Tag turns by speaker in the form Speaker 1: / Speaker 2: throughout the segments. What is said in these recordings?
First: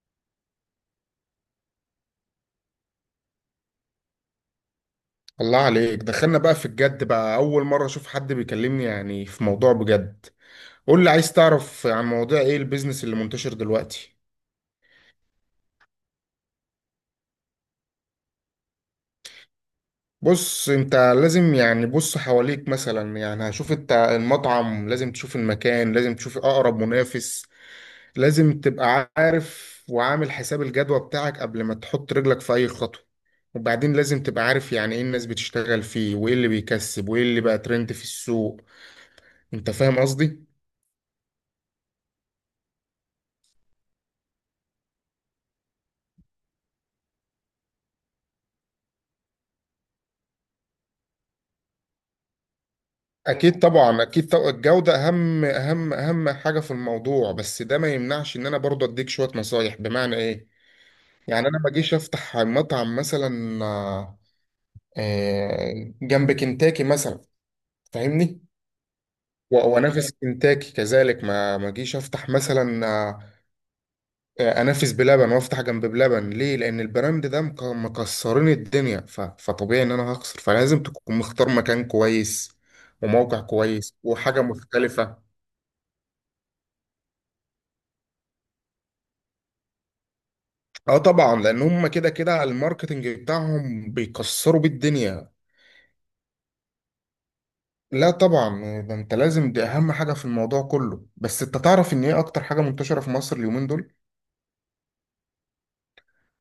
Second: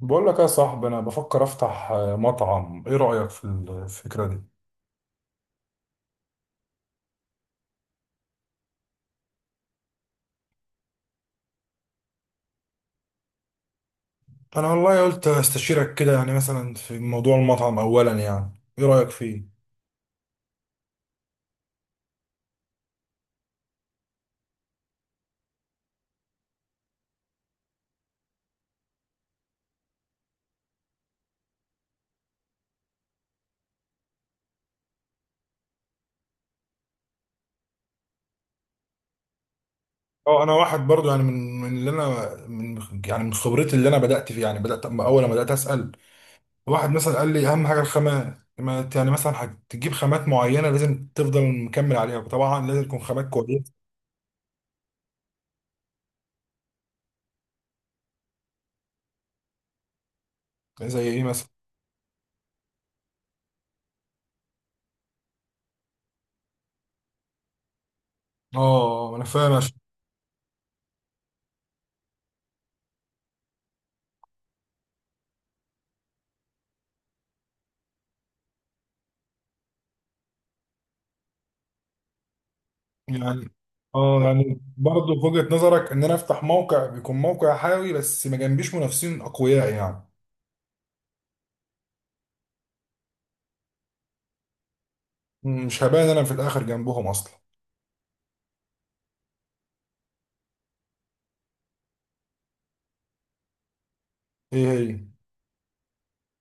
Speaker 1: بقول لك يا صاحبي، انا بفكر افتح مطعم. ايه رأيك في الفكرة دي؟
Speaker 2: الله عليك، دخلنا بقى في الجد بقى. أول مرة أشوف حد بيكلمني يعني في موضوع بجد. قول لي، عايز تعرف عن مواضيع إيه البيزنس اللي منتشر دلوقتي؟
Speaker 1: انا والله قلت استشيرك كده، يعني مثلا في موضوع المطعم اولا، يعني ايه رايك فيه؟
Speaker 2: بص، أنت لازم يعني بص حواليك مثلا. يعني هشوف أنت المطعم، لازم تشوف المكان، لازم تشوف أقرب منافس. لازم تبقى عارف وعامل حساب الجدوى بتاعك قبل ما تحط رجلك في أي خطوة. وبعدين لازم تبقى عارف يعني إيه الناس بتشتغل فيه وإيه اللي بيكسب وإيه اللي بقى ترند في السوق. أنت فاهم
Speaker 1: اه،
Speaker 2: قصدي؟
Speaker 1: انا واحد برضو، يعني من يعني من خبرتي اللي انا بدات فيه، يعني بدات. أما اول ما بدات اسال واحد مثلا، قال لي اهم حاجه الخامات. ما ت- يعني مثلا هتجيب خامات معينه لازم تفضل مكمل عليها، طبعا لازم تكون خامات
Speaker 2: اكيد
Speaker 1: كويسه.
Speaker 2: طبعا اكيد طبعا الجوده اهم حاجه في الموضوع، بس ده ما يمنعش ان انا برضه اديك شويه نصايح. بمعنى ايه؟
Speaker 1: زي ايه مثلا؟
Speaker 2: يعني انا ما اجيش افتح مطعم مثلا جنب كنتاكي مثلا. فاهمني؟
Speaker 1: اه، انا فاهم.
Speaker 2: و- وانافس كنتاكي. كذلك ما اجيش افتح مثلا انافس بلبن وافتح جنب بلبن ليه؟ لان البراند ده مكسرين الدنيا، فطبيعي ان انا هخسر. فلازم تكون مختار مكان كويس وموقع
Speaker 1: يعني
Speaker 2: كويس
Speaker 1: اه
Speaker 2: وحاجه
Speaker 1: يعني برضه، في
Speaker 2: مختلفه.
Speaker 1: وجهة نظرك ان انا افتح موقع، بيكون موقع حيوي بس ما جنبيش منافسين اقوياء، يعني؟
Speaker 2: اه طبعا، لان هم كده كده الماركتنج بتاعهم بيكسروا بيه الدنيا.
Speaker 1: مش هبان انا في الاخر جنبهم اصلا؟
Speaker 2: لا طبعا، ده انت لازم، دي اهم حاجه في الموضوع كله. بس انت تعرف ان ايه اكتر حاجه منتشره في مصر اليومين دول؟
Speaker 1: ايه هي؟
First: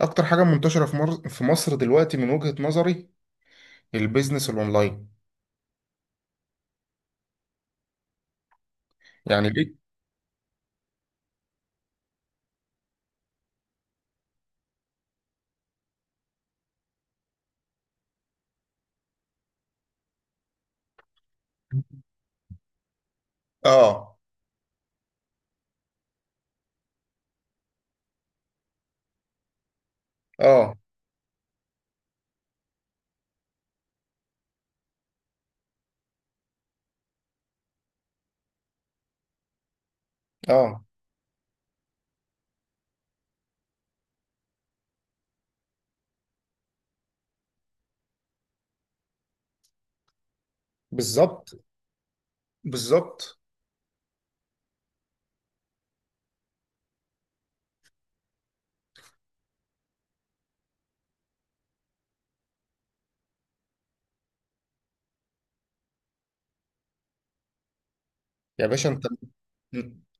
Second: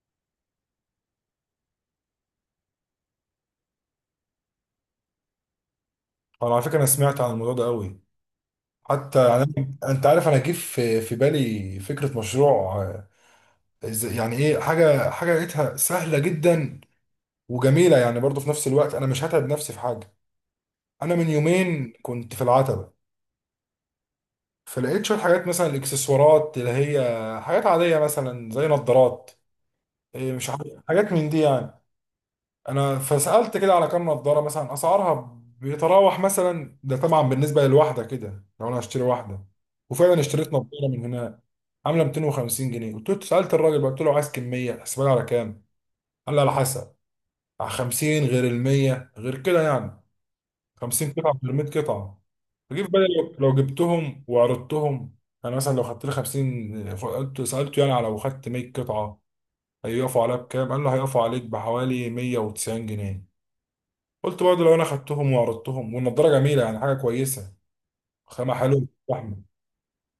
Speaker 2: اكتر حاجه منتشره في مصر دلوقتي من وجهه نظري: البيزنس الاونلاين.
Speaker 1: انا، على فكرة، انا سمعت عن الموضوع ده قوي. حتى يعني،
Speaker 2: يعني ليه؟
Speaker 1: انت عارف، انا جه في بالي فكرة مشروع. يعني ايه، حاجة لقيتها سهلة جدا وجميلة، يعني برضه في نفس الوقت انا مش هتعب نفسي في حاجة. انا من يومين كنت في العتبة،
Speaker 2: اه،
Speaker 1: فلقيت شوية حاجات، مثلا الاكسسوارات اللي هي حاجات عادية، مثلا زي نظارات، مش عارف،
Speaker 2: اه،
Speaker 1: حاجات من دي يعني. انا فسألت كده على كام نظارة، مثلا اسعارها بيتراوح، مثلا ده طبعا بالنسبة للواحدة كده لو انا هشتري واحدة. وفعلا اشتريت
Speaker 2: اه.
Speaker 1: نظارة من هنا عاملة 250 جنيه. قلت له، سألت الراجل بقى، قلت له عايز كمية حسبها لي على كام. قال لي على حسب، على 50 غير ال 100 غير كده، يعني 50 قطعة غير
Speaker 2: بالظبط،
Speaker 1: 100 قطعة. فجيت في بالي، لو
Speaker 2: بالظبط.
Speaker 1: لو جبتهم وعرضتهم، انا مثلا لو خدت لي 50، قلت سألته يعني، على لو خدت 100 قطعة هيقفوا عليها بكام؟ قال له هيقفوا عليك بحوالي 190 جنيه. قلت برضه لو انا خدتهم وعرضتهم، والنضاره جميله يعني، حاجه كويسه، خامه
Speaker 2: يا
Speaker 1: حلوه.
Speaker 2: باشا انت،
Speaker 1: احمد.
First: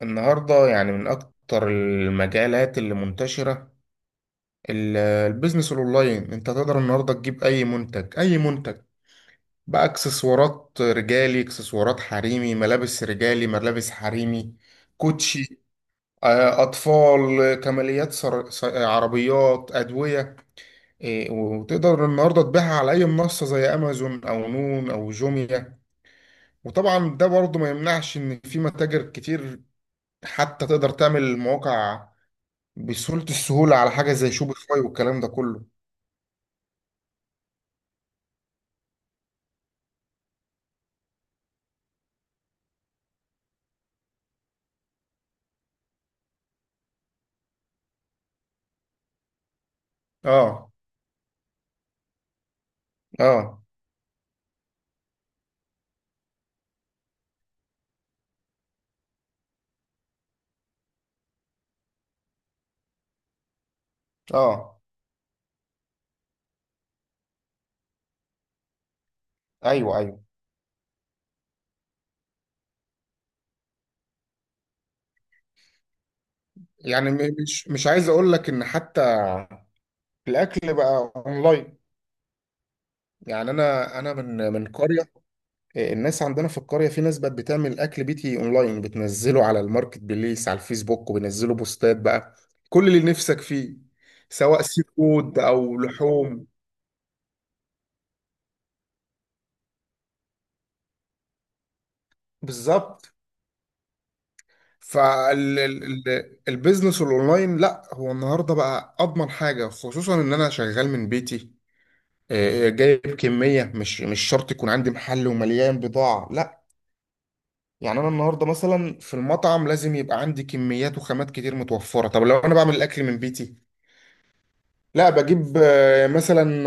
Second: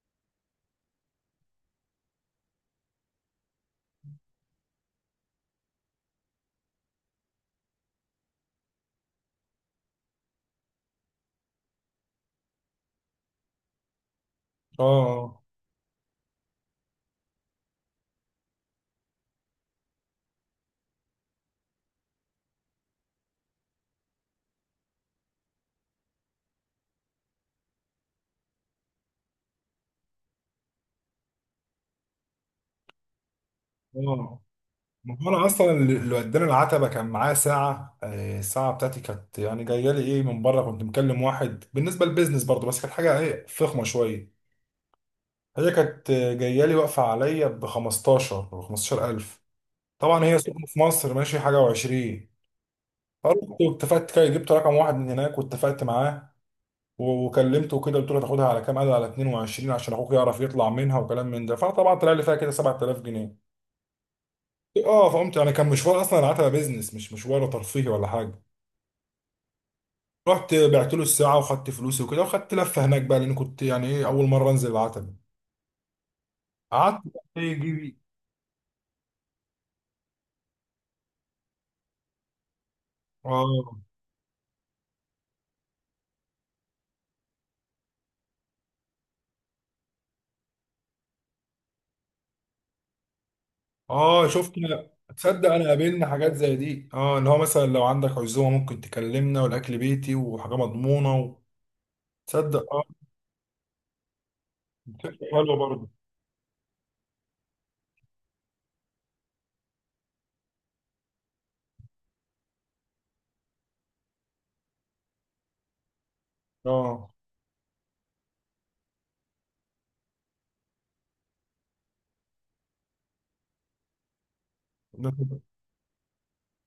Speaker 2: النهارده يعني من اكتر المجالات اللي منتشره البيزنس الاونلاين. انت تقدر النهارده تجيب اي منتج، اي منتج بقى: اكسسوارات رجالي، اكسسوارات حريمي، ملابس رجالي، ملابس حريمي،
Speaker 1: اه،
Speaker 2: كوتشي، اطفال، كماليات، سر... س- آه، عربيات، ادويه، وتقدر النهارده تبيعها على اي منصه زي امازون او نون او جوميا. وطبعا ده برضه ما يمنعش ان في متاجر كتير، حتى تقدر تعمل مواقع بسهوله، السهوله على حاجه زي
Speaker 1: اه،
Speaker 2: شوبيفاي
Speaker 1: ما
Speaker 2: والكلام ده
Speaker 1: هو انا
Speaker 2: كله.
Speaker 1: اصلا اللي وداني العتبه كان معاه ساعه. الساعه بتاعتي كانت يعني جايه لي، ايه، من بره. كنت مكلم واحد بالنسبه للبيزنس برضه، بس كانت حاجه ايه فخمه شويه. هي كانت، جايه لي، واقفه عليا ب 15000. طبعا هي سوق
Speaker 2: اه،
Speaker 1: في مصر ماشي حاجه و20. فرحت
Speaker 2: اه،
Speaker 1: واتفقت كده، جبت رقم واحد من هناك واتفقت معاه. وكلمته كده، قلت له تاخدها على كام؟ قال لي على 22، عشان اخوك يعرف يطلع منها وكلام من ده. فطبعا طلع لي فيها كده 7000 جنيه.
Speaker 2: اه.
Speaker 1: اه، فقمت يعني، كان مشوار اصلا، العتبه بيزنس مش مشوار ترفيهي ولا حاجه.
Speaker 2: ايوه، ايوه.
Speaker 1: رحت بعت له الساعه وخدت فلوسي وكده، وخدت لفه هناك بقى لان كنت، يعني ايه، اول مره انزل العتبه. قعدت
Speaker 2: يعني
Speaker 1: بقى
Speaker 2: مش
Speaker 1: يجي.
Speaker 2: عايز اقول لك ان حتى الاكل بقى اونلاين. يعني
Speaker 1: اه،
Speaker 2: انا من قريه، الناس عندنا في القريه، في ناس بقت بتعمل اكل بيتي اونلاين، بتنزله على الماركت بليس على الفيسبوك وبينزلوا بوستات بقى كل اللي نفسك فيه،
Speaker 1: اه، شفت،
Speaker 2: سواء سي
Speaker 1: لا.
Speaker 2: فود
Speaker 1: تصدق، انا
Speaker 2: او
Speaker 1: قابلنا حاجات
Speaker 2: لحوم.
Speaker 1: زي دي، ان هو مثلا لو عندك عزومه ممكن تكلمنا، والاكل بيتي وحاجه مضمونه تصدق؟ اه.
Speaker 2: بالظبط.
Speaker 1: حلوه برضه.
Speaker 2: فالبيزنس الاونلاين لا، هو النهارده بقى اضمن حاجه، خصوصا ان انا شغال من بيتي. جايب كميه. مش شرط يكون عندي محل ومليان بضاعه، لا.
Speaker 1: اه،
Speaker 2: يعني انا النهارده مثلا في المطعم لازم يبقى عندي كميات وخامات كتير متوفره. طب لو انا بعمل الاكل من بيتي، لا، بجيب مثلا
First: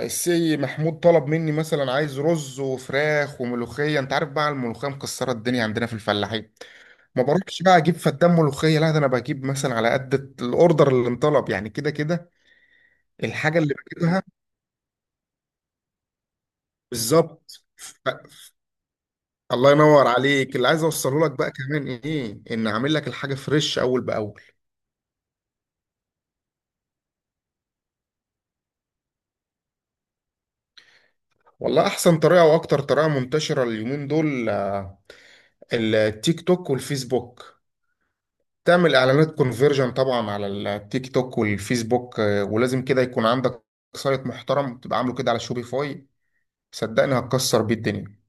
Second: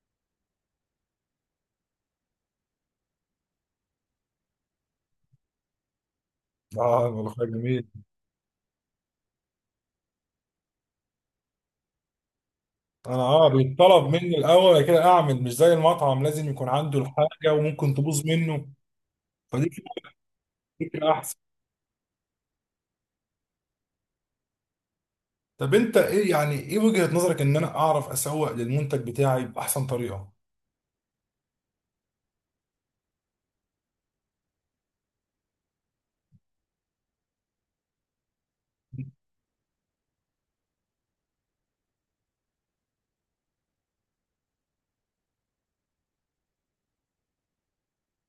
Speaker 2: السي محمود طلب مني مثلا عايز رز وفراخ وملوخيه، انت عارف بقى الملوخيه مكسره الدنيا عندنا في الفلاحين.
Speaker 1: اه،
Speaker 2: ما
Speaker 1: والله
Speaker 2: بروحش بقى
Speaker 1: جميل.
Speaker 2: اجيب فدان ملوخيه، لا، ده انا بجيب مثلا على قد الاوردر اللي انطلب، يعني كده كده
Speaker 1: انا،
Speaker 2: الحاجه اللي
Speaker 1: بيطلب
Speaker 2: بجيبها.
Speaker 1: مني الاول، بعد كده اعمل. مش زي المطعم لازم يكون عنده الحاجه
Speaker 2: بالظبط.
Speaker 1: وممكن تبوظ منه. فدي
Speaker 2: الله
Speaker 1: كده
Speaker 2: ينور عليك. اللي عايز
Speaker 1: فكره
Speaker 2: اوصله لك
Speaker 1: احسن.
Speaker 2: بقى كمان ايه، ان اعمل لك الحاجه فريش اول باول.
Speaker 1: طب انت، يعني ايه وجهه نظرك ان انا اعرف اسوق للمنتج بتاعي باحسن طريقه؟
Speaker 2: والله احسن طريقه واكتر طريقه منتشره اليومين دول التيك توك والفيسبوك. تعمل اعلانات كونفيرجن طبعا على التيك توك والفيسبوك، ولازم كده يكون عندك سايت محترم تبقى عامله كده على شوبيفاي. صدقني هتكسر بيه الدنيا.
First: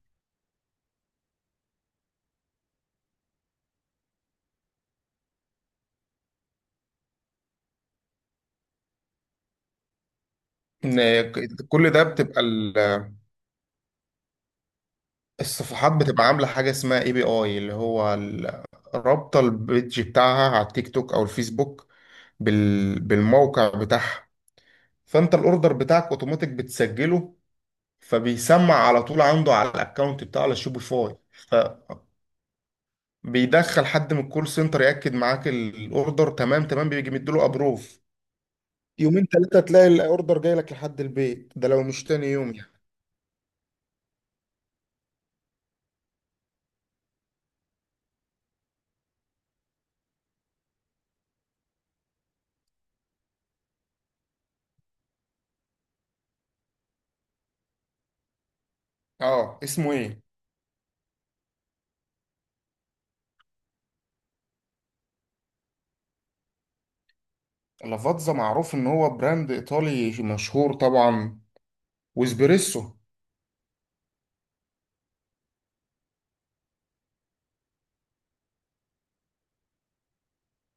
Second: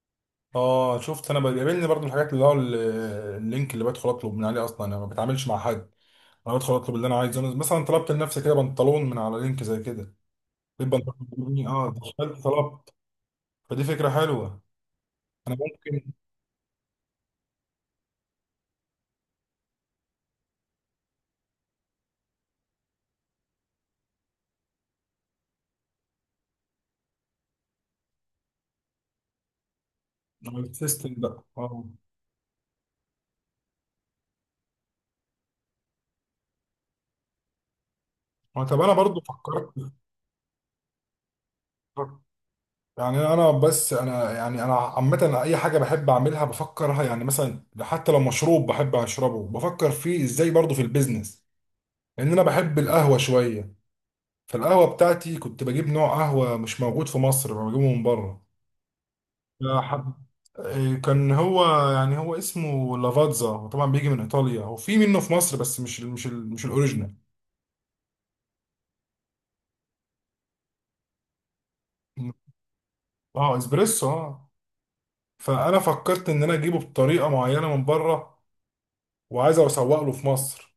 Speaker 1: اه، شفت، انا بيقابلني برضو الحاجات اللي هو اللينك اللي بدخل اطلب من عليه، اصلا انا ما بتعاملش مع حد. انا بدخل اطلب اللي انا عايزه. أنا مثلا طلبت لنفسي كده بنطلون من على لينك زي كده، البنطلون
Speaker 2: إن
Speaker 1: مني، اه،
Speaker 2: كل ده بتبقى
Speaker 1: دخلت طلبت. فدي فكره حلوه.
Speaker 2: الصفحات
Speaker 1: ممكن،
Speaker 2: بتبقى عامله حاجه اسمها اي بي اي، اللي هو رابطه البيج بتاعها على التيك توك او الفيسبوك بالموقع بتاعها. فانت الاوردر بتاعك اوتوماتيك بتسجله، فبيسمع على طول عنده على الاكونت بتاعه على
Speaker 1: على السيستم
Speaker 2: شوبيفاي.
Speaker 1: بقى، اه.
Speaker 2: فبيدخل حد من الكول سنتر ياكد معاك الاوردر، تمام تمام، بيجي مديله ابروف.
Speaker 1: طب انا برضو
Speaker 2: يومين ثلاثة
Speaker 1: فكرت،
Speaker 2: تلاقي الاوردر جاي لك لحد البيت، ده لو مش تاني يوم يعني.
Speaker 1: يعني، انا بس انا يعني انا عامه اي حاجه بحب اعملها بفكرها، يعني مثلا حتى لو مشروب بحب اشربه بفكر فيه ازاي، برضه في البيزنس. لان انا بحب القهوه شويه، فالقهوه بتاعتي كنت بجيب نوع قهوه مش موجود في مصر، بجيبه من بره.
Speaker 2: اه، اسمه
Speaker 1: فحب
Speaker 2: ايه؟
Speaker 1: كان هو يعني، هو اسمه لافاتزا، هو طبعا بيجي من ايطاليا، وفي منه في مصر بس مش الاوريجينال.
Speaker 2: لافاتزا معروف ان هو براند ايطالي مشهور طبعا. واسبريسو.
Speaker 1: اه، اسبريسو، اه. فانا فكرت ان انا اجيبه بطريقه معينه من بره، وعايز اسوق له في مصر.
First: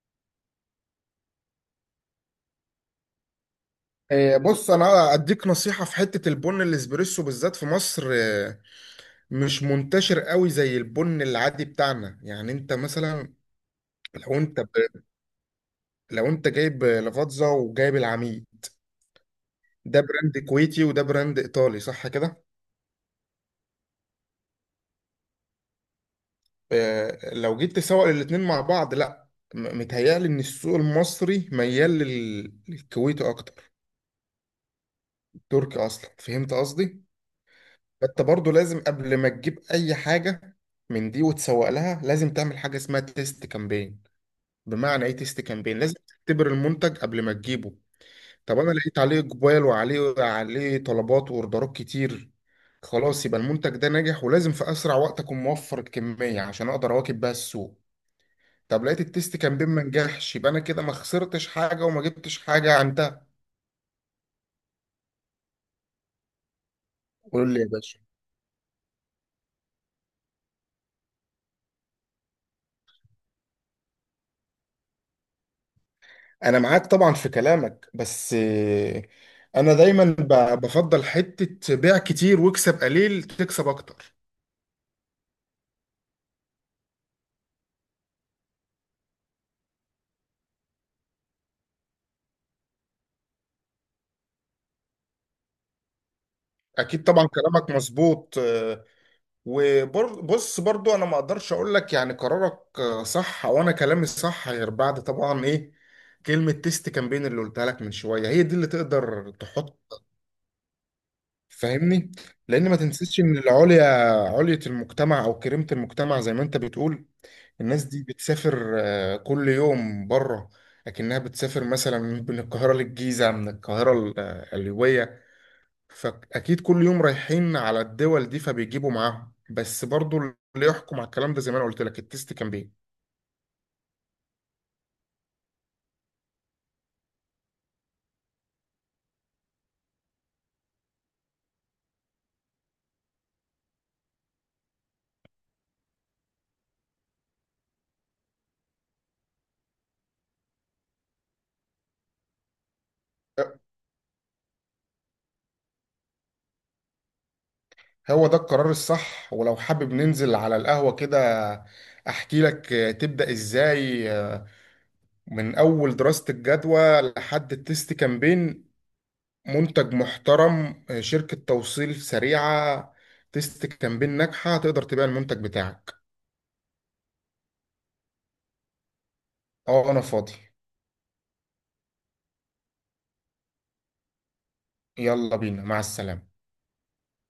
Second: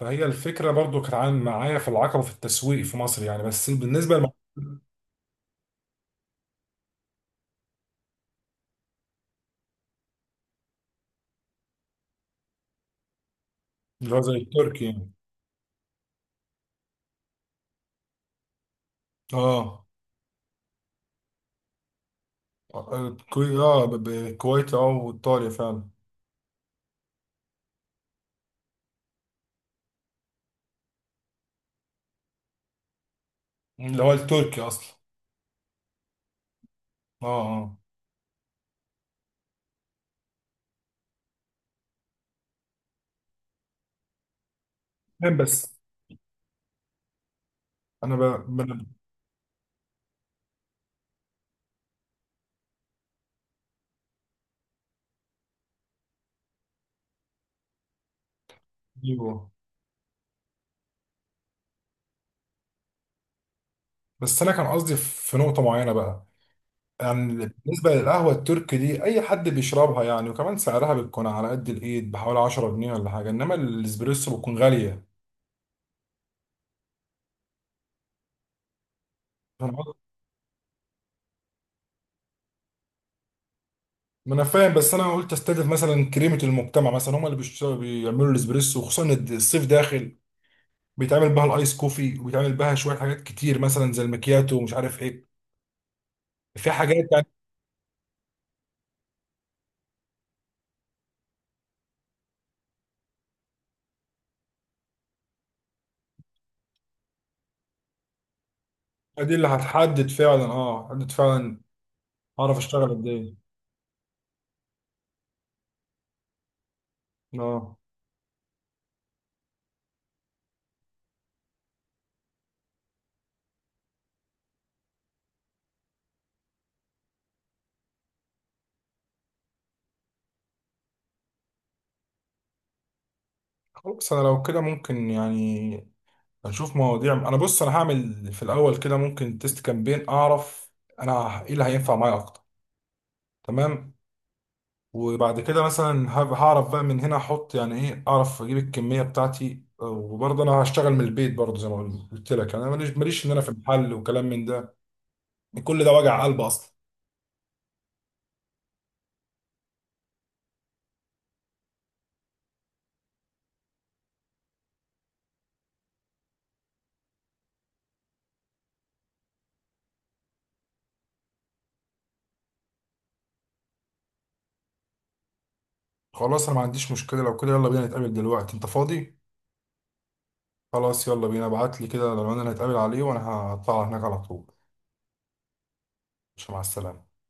Speaker 1: فهي الفكرة برضو كانت عن، معايا في العقبة، في التسويق في مصر يعني، بس بالنسبة للموضوع،
Speaker 2: بص، انا اديك نصيحة في حتة البن الاسبريسو بالذات في مصر. مش منتشر قوي زي البن العادي بتاعنا. يعني انت مثلا،
Speaker 1: اللي هو
Speaker 2: لو
Speaker 1: زي
Speaker 2: انت
Speaker 1: التركي يعني.
Speaker 2: لو انت جايب لفاتزا وجايب العميد،
Speaker 1: اه،
Speaker 2: ده براند كويتي وده براند ايطالي، صح كده؟
Speaker 1: كوي اه الكويت، اه، وايطاليا فعلا.
Speaker 2: لو جيت تسوق الاتنين مع بعض، لا، متهيألي ان السوق المصري ميال للكويتي اكتر.
Speaker 1: اللي هو التركي اصلا.
Speaker 2: تركي اصلا. فهمت قصدي؟
Speaker 1: اه، اه،
Speaker 2: فانت برضو لازم قبل ما تجيب اي حاجة من دي وتسوق لها، لازم تعمل حاجة اسمها تيست كامبين. بمعنى ايه
Speaker 1: فاهم
Speaker 2: تيست
Speaker 1: بس
Speaker 2: كامبين؟ لازم تختبر المنتج قبل ما تجيبه.
Speaker 1: انا
Speaker 2: طب انا
Speaker 1: ب...
Speaker 2: لقيت عليه اقبال وعليه طلبات واوردرات كتير، خلاص يبقى المنتج ده ناجح ولازم في اسرع وقت اكون موفر الكميه عشان اقدر اواكب بيها السوق. طب لقيت التيست
Speaker 1: أيوه.
Speaker 2: كامبين ما نجحش، يبقى انا كده ما خسرتش حاجه وما جبتش حاجه عندها.
Speaker 1: بس انا كان قصدي في نقطة معينة بقى، يعني،
Speaker 2: قول لي يا
Speaker 1: بالنسبة
Speaker 2: باشا.
Speaker 1: للقهوة التركي دي، اي حد بيشربها يعني، وكمان سعرها بتكون على قد الايد، بحوالي 10 جنيه ولا حاجة، انما الاسبريسو بتكون غالية.
Speaker 2: انا معاك طبعا في كلامك، بس انا
Speaker 1: فاهم.
Speaker 2: دايما بفضل حته بيع كتير واكسب قليل، تكسب اكتر.
Speaker 1: ما انا فاهم، بس انا قلت استهدف مثلا كريمه المجتمع، مثلا هم اللي بيشتغلوا بيعملوا الاسبريسو، وخصوصا إن الصيف داخل، بيتعمل بها الايس كوفي، وبيتعمل بها شويه حاجات كتير مثلا زي المكياتو ومش عارف ايه، في
Speaker 2: اكيد
Speaker 1: حاجات يعني.
Speaker 2: طبعا كلامك مظبوط، وبص برضو انا ما اقدرش اقول لك يعني قرارك صح وانا كلامي صح، غير بعد طبعا ايه، كلمة تيست كامبين اللي قلتها لك من شوية، هي دي اللي تقدر
Speaker 1: دي اللي
Speaker 2: تحط.
Speaker 1: هتحدد فعلا، اه، هتحدد فعلا.
Speaker 2: فاهمني؟
Speaker 1: اعرف
Speaker 2: لان ما
Speaker 1: اشتغل قد
Speaker 2: تنسيش
Speaker 1: ايه،
Speaker 2: ان علية المجتمع او كريمة المجتمع زي ما انت بتقول،
Speaker 1: اه.
Speaker 2: الناس دي بتسافر كل يوم بره. لكنها بتسافر مثلا من القاهرة للجيزة، من القاهرة القليوبية، فأكيد كل يوم رايحين على الدول دي فبيجيبوا معاهم. بس برضو اللي يحكم على الكلام ده زي ما أنا قلت لك، التست كان بيه.
Speaker 1: خلاص، انا لو كده ممكن يعني هنشوف مواضيع. انا بص، انا هعمل في الاول كده ممكن تيست كامبين، اعرف انا ايه اللي هينفع معايا اكتر. تمام. وبعد كده مثلا، هعرف بقى من هنا احط، يعني ايه، اعرف اجيب الكميه بتاعتي. وبرضه انا هشتغل من البيت برضه، زي ما قلت لك، انا ماليش ان انا في المحل وكلام من ده، كل ده وجع قلب اصلا.
Speaker 2: هو ده القرار الصح، ولو حابب ننزل على القهوة كده أحكي لك تبدأ إزاي من أول دراسة الجدوى لحد التست كامبين. منتج محترم، شركة توصيل سريعة، تست كامبين ناجحة، تقدر تبيع المنتج بتاعك.
Speaker 1: خلاص، انا ما عنديش مشكله لو كده. يلا بينا نتقابل دلوقتي. انت فاضي؟
Speaker 2: أه، أنا فاضي.
Speaker 1: خلاص يلا بينا. ابعت لي كده لو انا هنتقابل عليه، وانا هطلع هناك على طول.
Speaker 2: يلا بينا، مع السلامة.
Speaker 1: مش مع السلامه.